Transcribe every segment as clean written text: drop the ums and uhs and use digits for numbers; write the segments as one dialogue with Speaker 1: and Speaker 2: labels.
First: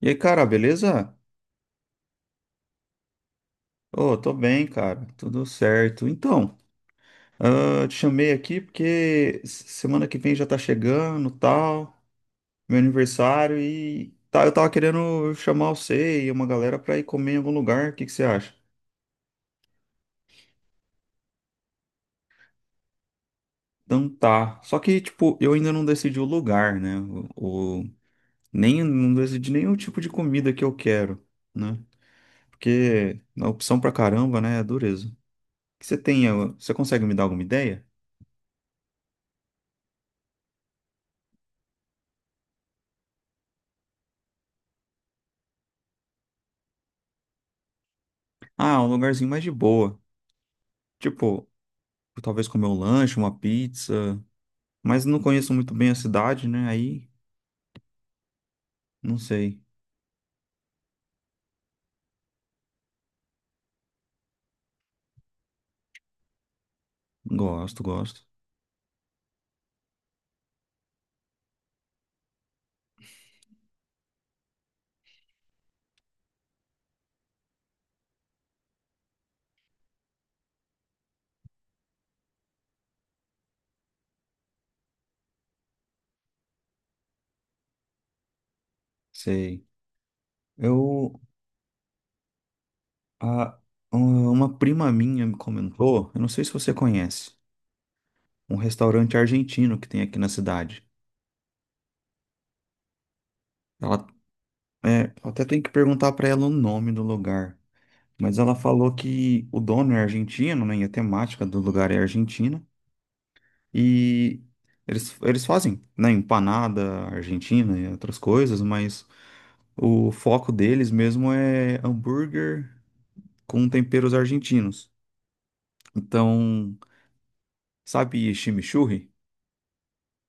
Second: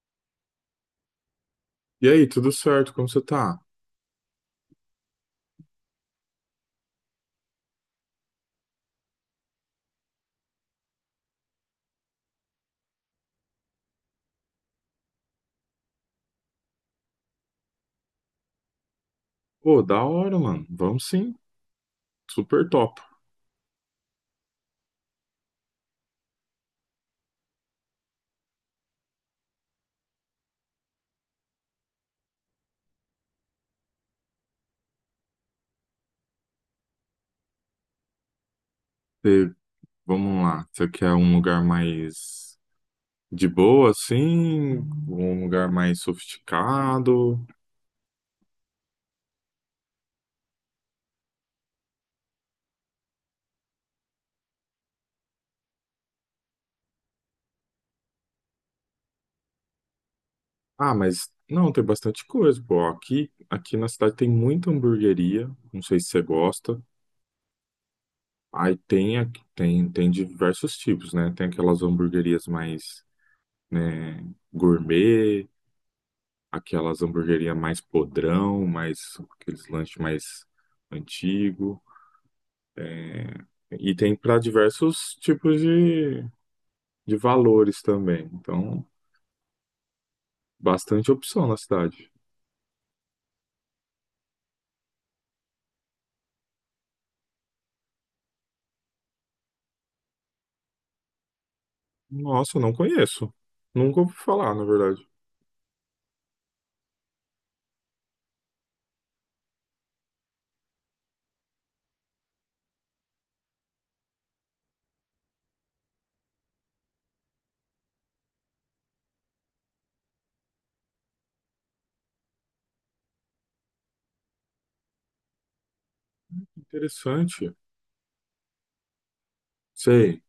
Speaker 1: E aí, cara, beleza?
Speaker 2: E aí, tudo certo? Como você tá?
Speaker 1: Ô, tô bem, cara, tudo certo. Então, eu te chamei aqui porque semana que vem já tá chegando, tal, meu aniversário e tá, eu tava querendo chamar você e uma galera pra ir comer em algum lugar, o que que você acha?
Speaker 2: Pô, da hora, mano. Vamos sim. Super top.
Speaker 1: Então tá, só que, tipo, eu ainda não decidi o lugar, né? O- nem, não decidi nenhum tipo de comida que eu quero, né? Porque a opção pra caramba, né, é dureza. O que você tem? Você consegue me dar alguma ideia?
Speaker 2: Você- Vamos lá. Você quer um lugar mais de boa, assim? Um lugar mais sofisticado?
Speaker 1: Ah, um lugarzinho mais de boa. Tipo, talvez comer um lanche, uma pizza. Mas não conheço muito bem a cidade, né? Aí, não sei.
Speaker 2: Ah, mas não, tem bastante coisa, pô. Aqui na cidade tem muita hamburgueria. Não sei se você gosta.
Speaker 1: Gosto, gosto.
Speaker 2: Aí tem, tem diversos tipos, né? Tem aquelas hamburguerias mais, né, gourmet. Aquelas hamburgueria mais podrão, mais aqueles lanches mais antigo. E tem para diversos tipos de valores também. Então,
Speaker 1: Sei.
Speaker 2: bastante
Speaker 1: Eu.
Speaker 2: opção na cidade.
Speaker 1: A, um, uma prima minha me comentou, eu não sei se você conhece, um restaurante argentino que tem aqui na cidade.
Speaker 2: Nossa, não conheço. Nunca
Speaker 1: Ela.
Speaker 2: ouvi falar, na verdade.
Speaker 1: É, eu até tenho que perguntar pra ela o nome do lugar. Mas ela falou que o dono é argentino, né? E a temática do lugar é argentina. E eles fazem, né? Empanada argentina e outras coisas, mas. O foco deles mesmo é hambúrguer com temperos argentinos. Então,
Speaker 2: Interessante.
Speaker 1: sabe chimichurri,
Speaker 2: Sei,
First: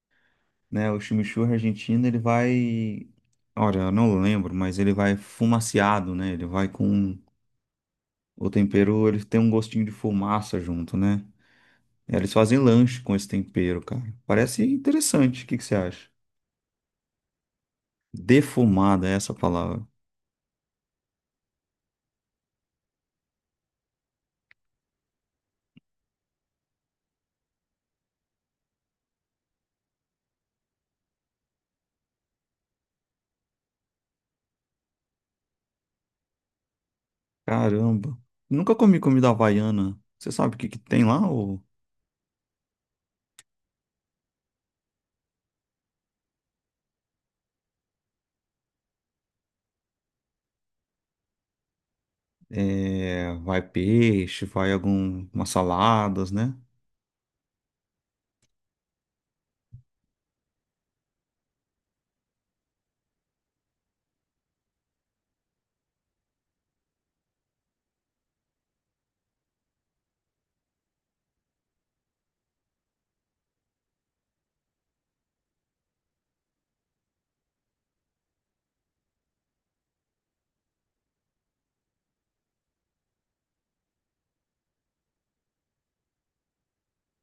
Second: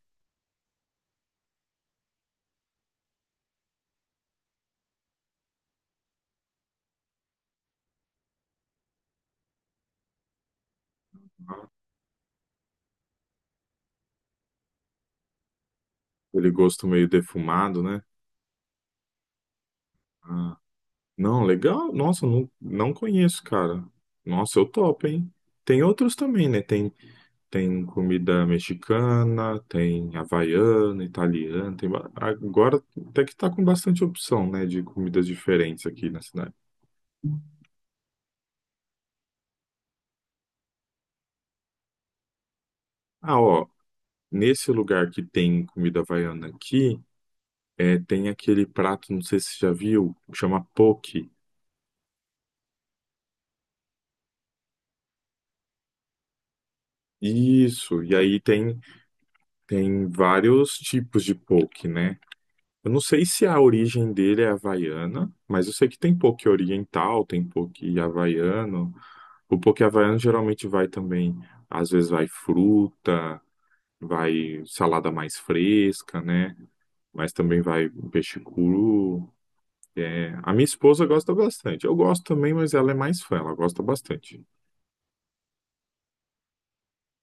Speaker 1: né? O chimichurri argentino, ele vai, olha, eu não lembro, mas ele vai fumaciado, né? Ele vai com o tempero, ele tem um gostinho de fumaça junto, né? É, eles fazem lanche com esse tempero, cara. Parece interessante. O que que você acha?
Speaker 2: aquele gosto meio defumado, né?
Speaker 1: Defumada é essa palavra.
Speaker 2: Ah, não, legal. Nossa, não conheço, cara. Nossa, eu topo, hein? Tem outros também, né? Tem comida mexicana, tem havaiana, italiana, Agora até que tá com bastante opção, né, de comidas diferentes aqui na cidade.
Speaker 1: Caramba. Nunca comi comida havaiana. Você sabe o que que tem lá, ou?
Speaker 2: Ah, ó, nesse lugar que tem comida havaiana aqui, é, tem aquele prato, não sei se você já viu, chama poke.
Speaker 1: É, vai peixe, vai algumas saladas, né?
Speaker 2: Isso, e tem vários tipos de poke, né? Eu não sei se a origem dele é havaiana, mas eu sei que tem poke oriental, tem poke havaiano. O poke havaiano geralmente vai também, às vezes vai fruta, vai salada mais fresca, né? Mas também vai peixe cru. É, a minha esposa gosta bastante. Eu gosto também, mas ela é mais fã, ela gosta bastante.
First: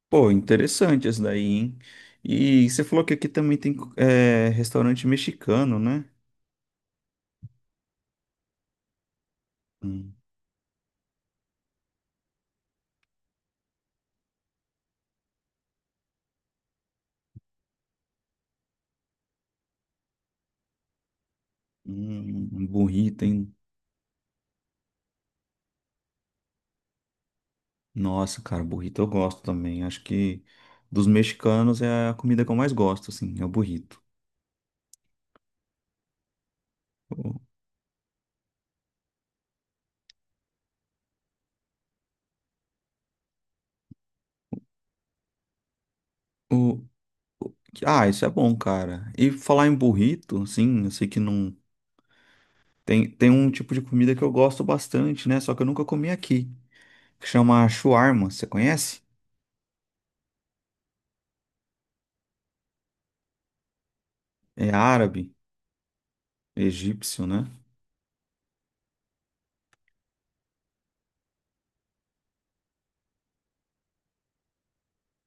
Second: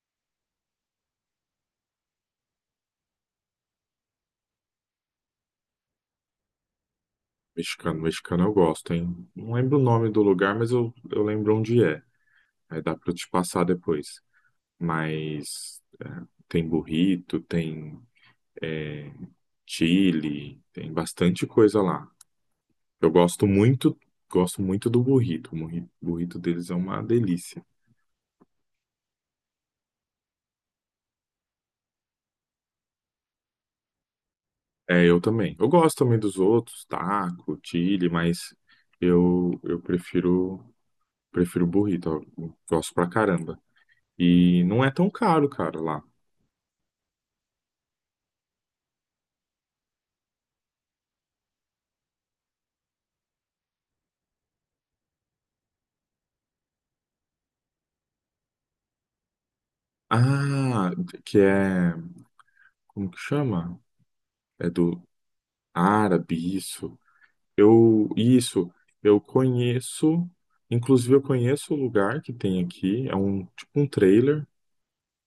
Speaker 1: Pô, interessante esse daí, hein? E você falou que aqui também tem restaurante mexicano, né?
Speaker 2: Mexicano, eu gosto, hein? Não lembro o nome
Speaker 1: Hum,
Speaker 2: do lugar, mas eu lembro onde é. Aí dá pra eu te passar depois. Mas tem burrito, tem é, chili, tem bastante coisa lá.
Speaker 1: um
Speaker 2: Eu
Speaker 1: burrito,
Speaker 2: gosto
Speaker 1: hein?
Speaker 2: muito, gosto muito do burrito. O burrito deles é uma delícia.
Speaker 1: Nossa, cara, burrito eu gosto também. Acho que dos mexicanos é a comida que eu mais gosto, assim, é o burrito.
Speaker 2: É, eu também. Eu gosto também dos outros,
Speaker 1: O,
Speaker 2: taco, chili, mas eu prefiro burrito. Eu gosto pra caramba. E não é tão caro, cara, lá.
Speaker 1: o- o- isso é bom, cara. E falar em burrito, assim, eu sei que não. Tem um tipo de comida que eu gosto bastante, né? Só que eu nunca comi aqui. Que chama shawarma, você conhece?
Speaker 2: Ah, que é, como que chama? É
Speaker 1: É
Speaker 2: do
Speaker 1: árabe,
Speaker 2: árabe, isso.
Speaker 1: egípcio, né?
Speaker 2: Eu, isso, eu conheço, inclusive eu conheço o lugar que tem aqui, é um tipo um trailer.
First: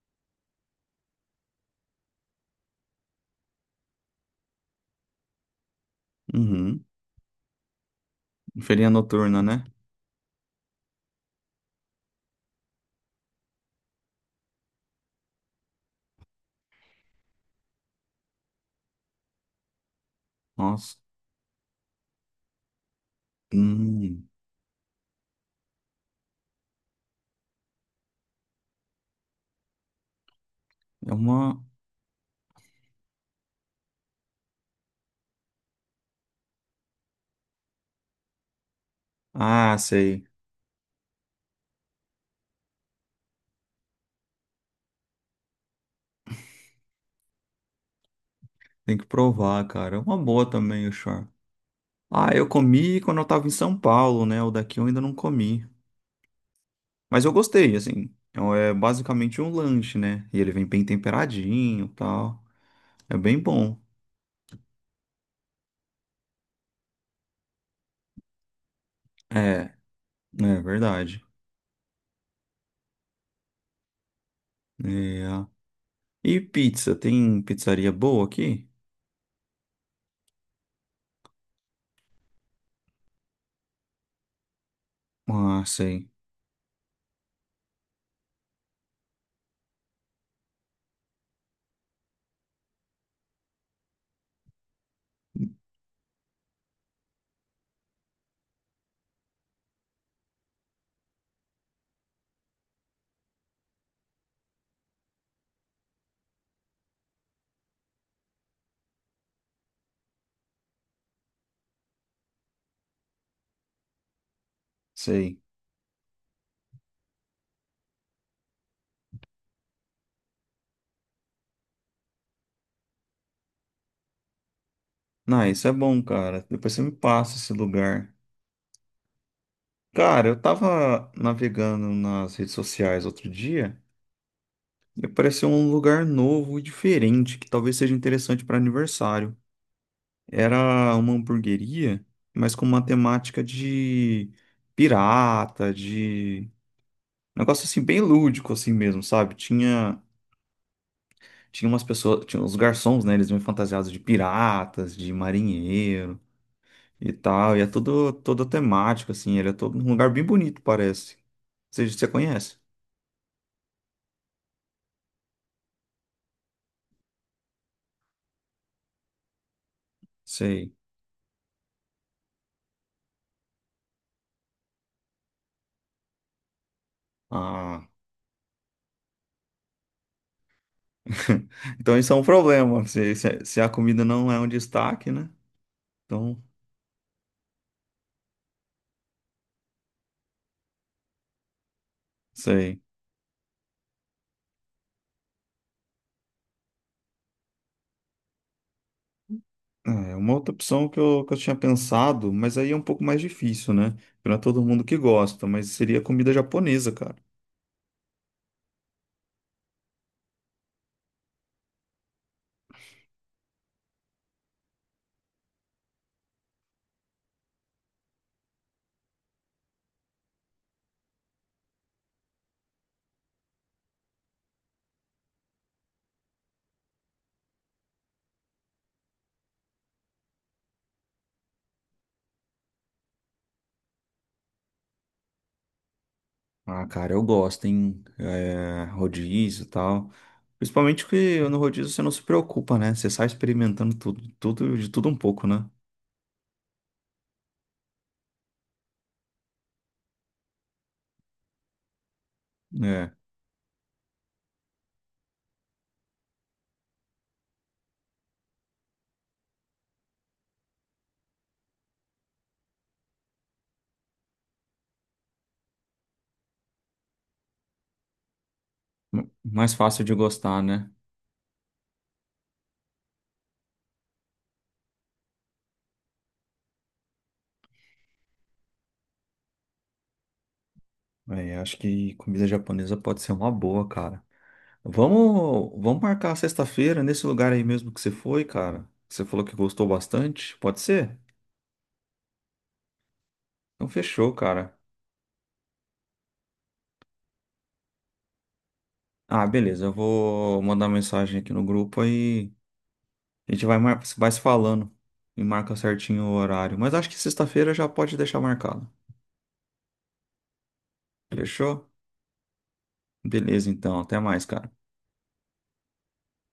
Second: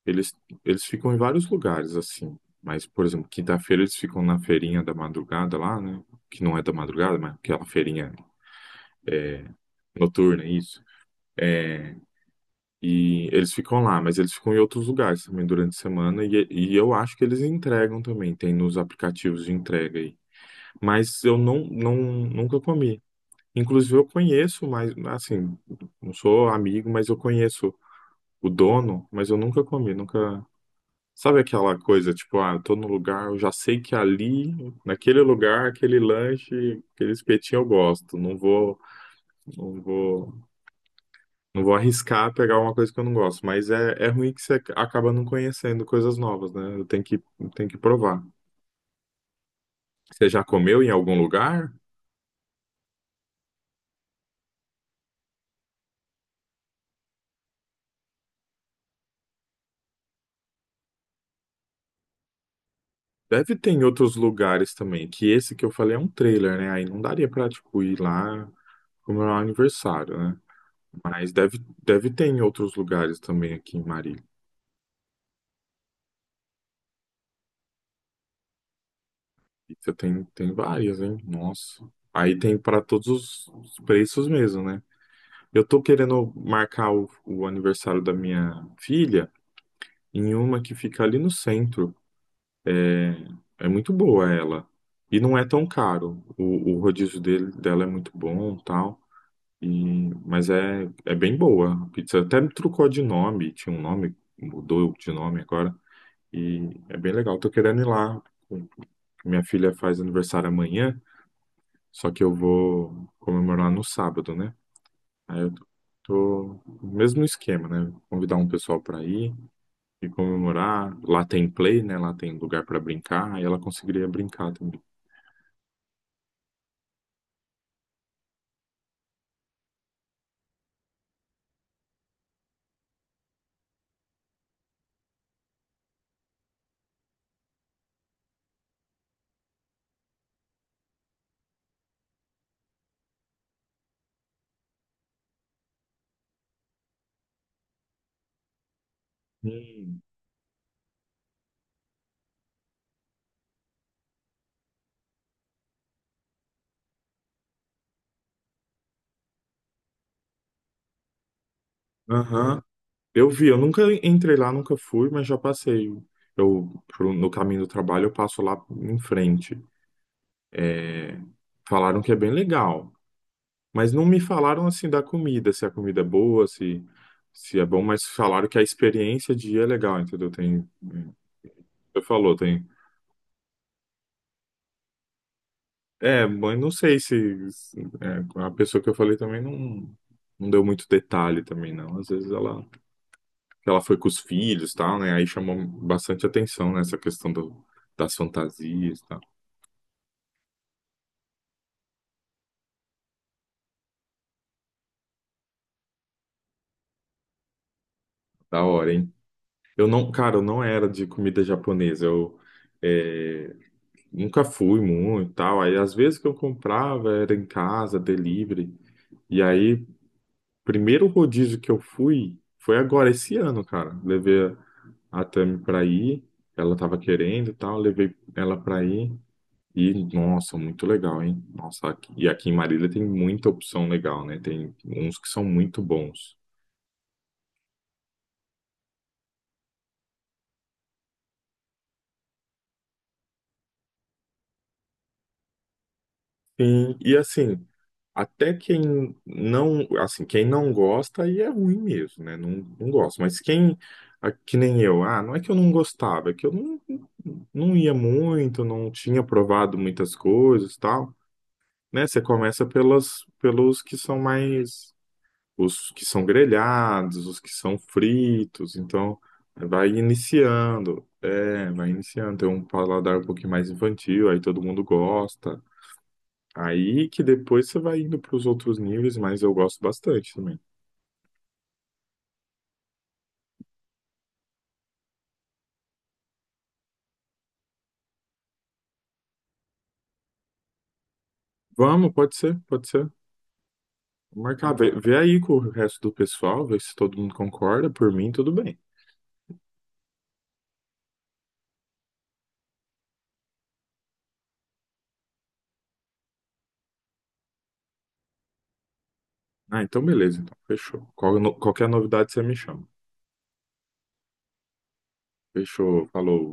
Speaker 2: Eles, eles ficam em vários lugares, assim. Mas, por exemplo, quinta-feira eles ficam na feirinha da madrugada lá, né? Que não é da
Speaker 1: Uhum.
Speaker 2: madrugada, mas aquela feirinha
Speaker 1: Feirinha noturna,
Speaker 2: é,
Speaker 1: né?
Speaker 2: noturna, isso. É, e eles ficam lá, mas eles ficam em outros lugares também durante a semana. E eu acho que eles entregam também, tem nos aplicativos de entrega aí.
Speaker 1: Nossa.
Speaker 2: Mas eu não, nunca comi. Inclusive, eu
Speaker 1: Hum,
Speaker 2: conheço, mas assim, não sou amigo, mas eu conheço o dono, mas eu nunca comi, nunca.
Speaker 1: é
Speaker 2: Sabe
Speaker 1: uma.
Speaker 2: aquela coisa, tipo, ah, eu tô no lugar, eu já sei que ali, naquele lugar, aquele lanche, aquele espetinho eu gosto.
Speaker 1: Ah,
Speaker 2: Não
Speaker 1: sei.
Speaker 2: vou, não vou arriscar pegar uma coisa que eu não gosto. Mas é, é ruim que você acaba não conhecendo coisas novas, né? Tenho que provar.
Speaker 1: Tem que provar, cara. É uma
Speaker 2: Você já
Speaker 1: boa
Speaker 2: comeu
Speaker 1: também
Speaker 2: em
Speaker 1: o
Speaker 2: algum
Speaker 1: shawarma.
Speaker 2: lugar?
Speaker 1: Ah, eu comi quando eu tava em São Paulo, né? O daqui eu ainda não comi. Mas eu gostei, assim. É um, é basicamente um lanche, né? E ele vem bem temperadinho e tal. É bem
Speaker 2: Deve ter
Speaker 1: bom.
Speaker 2: em outros lugares também, que esse que eu falei é um trailer, né? Aí não daria pra, tipo, ir lá comemorar o
Speaker 1: É,
Speaker 2: aniversário, né?
Speaker 1: é verdade.
Speaker 2: Mas deve, deve ter em outros lugares também aqui em Marília.
Speaker 1: É. E pizza? Tem pizzaria boa aqui?
Speaker 2: Pizza tem, tem várias, né? Nossa. Aí tem para todos os preços mesmo, né?
Speaker 1: Ah,
Speaker 2: Eu tô
Speaker 1: sei.
Speaker 2: querendo marcar o aniversário da minha filha em uma que fica ali no centro. É é muito boa ela. E não é tão caro. O rodízio dele, dela é muito bom, tal. E, mas é, é bem boa a pizza. Até me trocou de nome, tinha um nome, mudou de nome agora. E é bem legal. Tô querendo ir lá. Minha filha faz aniversário amanhã. Só que eu vou comemorar no sábado, né?
Speaker 1: Sei.
Speaker 2: Aí eu tô, tô no mesmo esquema, né? Convidar um pessoal para ir e comemorar. Lá tem play, né? Lá tem lugar para brincar. Aí ela conseguiria brincar também.
Speaker 1: Ah, isso é bom, cara. Depois você me passa esse lugar. Cara, eu tava navegando nas redes sociais outro dia e apareceu um lugar novo e diferente que talvez seja interessante para aniversário. Era uma hamburgueria, mas com uma temática de pirata, de negócio assim bem lúdico assim mesmo, sabe? Tinha
Speaker 2: Hum.
Speaker 1: tinha umas pessoas, tinha os garçons, né? Eles vinham fantasiados de piratas, de marinheiro, e tal. E é todo, todo temático, assim. Ele é todo um lugar bem bonito, parece. Você conhece?
Speaker 2: Aham. Eu vi, eu nunca entrei lá, nunca fui, mas já passei. No caminho do trabalho, eu passo lá em frente.
Speaker 1: Sei.
Speaker 2: É, falaram que é bem legal. Mas não me falaram assim da comida, se a comida é boa, se é bom,
Speaker 1: Ah,
Speaker 2: mas falaram que a experiência de ir é legal, entendeu? Tem, é,
Speaker 1: então
Speaker 2: você
Speaker 1: isso é um
Speaker 2: falou, tem.
Speaker 1: problema. Se a comida não é um destaque, né?
Speaker 2: É,
Speaker 1: Então,
Speaker 2: mas não sei se é, a pessoa que eu falei também não deu muito detalhe também, não. Às vezes
Speaker 1: sei.
Speaker 2: ela foi com os filhos, e tal, né? Aí chamou bastante atenção, né, essa questão do, das fantasias, e tal.
Speaker 1: É, uma outra opção que eu tinha pensado, mas aí é um pouco mais difícil, né? Não é todo mundo que gosta, mas seria comida japonesa, cara.
Speaker 2: Da hora, hein? Eu não, cara, eu não era de comida japonesa. Eu, é, nunca fui muito e tal. Aí às vezes que eu comprava era em casa, delivery. E aí, primeiro rodízio que eu fui foi agora esse ano, cara. Levei a Tami pra ir, ela tava querendo e tal, levei ela pra ir. E nossa, muito legal, hein? E aqui em Marília tem muita opção legal, né? Tem uns que são muito bons.
Speaker 1: Ah, cara, eu gosto, hein? É, rodízio e tal. Principalmente que no rodízio você não se preocupa, né? Você sai experimentando tudo, tudo, de tudo um pouco, né?
Speaker 2: Sim, e assim, até quem não gosta aí é ruim mesmo, né? Não, não
Speaker 1: É,
Speaker 2: gosta. Mas quem, ah, que nem eu, ah, não é que eu não gostava, é que eu não ia muito, não tinha provado muitas coisas, e tal, né? Você começa pelos que são mais, os que são grelhados, os que são fritos, então
Speaker 1: mais
Speaker 2: vai
Speaker 1: fácil de gostar, né?
Speaker 2: iniciando, é, vai iniciando, tem um paladar um pouquinho mais infantil, aí todo mundo gosta. Aí que depois você vai indo para os outros níveis, mas eu gosto bastante também.
Speaker 1: É, acho que comida japonesa pode ser uma boa, cara. Vamos marcar sexta-feira nesse lugar aí mesmo que você foi, cara. Você falou que gostou bastante, pode ser?
Speaker 2: Vamos, pode ser, pode ser.
Speaker 1: Então fechou, cara.
Speaker 2: Vê aí com o resto do pessoal, vê se todo mundo concorda. Por mim, tudo bem.
Speaker 1: Ah, beleza, eu vou mandar mensagem aqui no grupo aí. A gente vai, mar... vai se falando e marca certinho o horário. Mas acho que sexta-feira já pode deixar marcado.
Speaker 2: Ah, então beleza, então fechou. Qualquer
Speaker 1: Fechou?
Speaker 2: novidade você me chama.
Speaker 1: Beleza, então. Até mais, cara.
Speaker 2: Fechou, falou.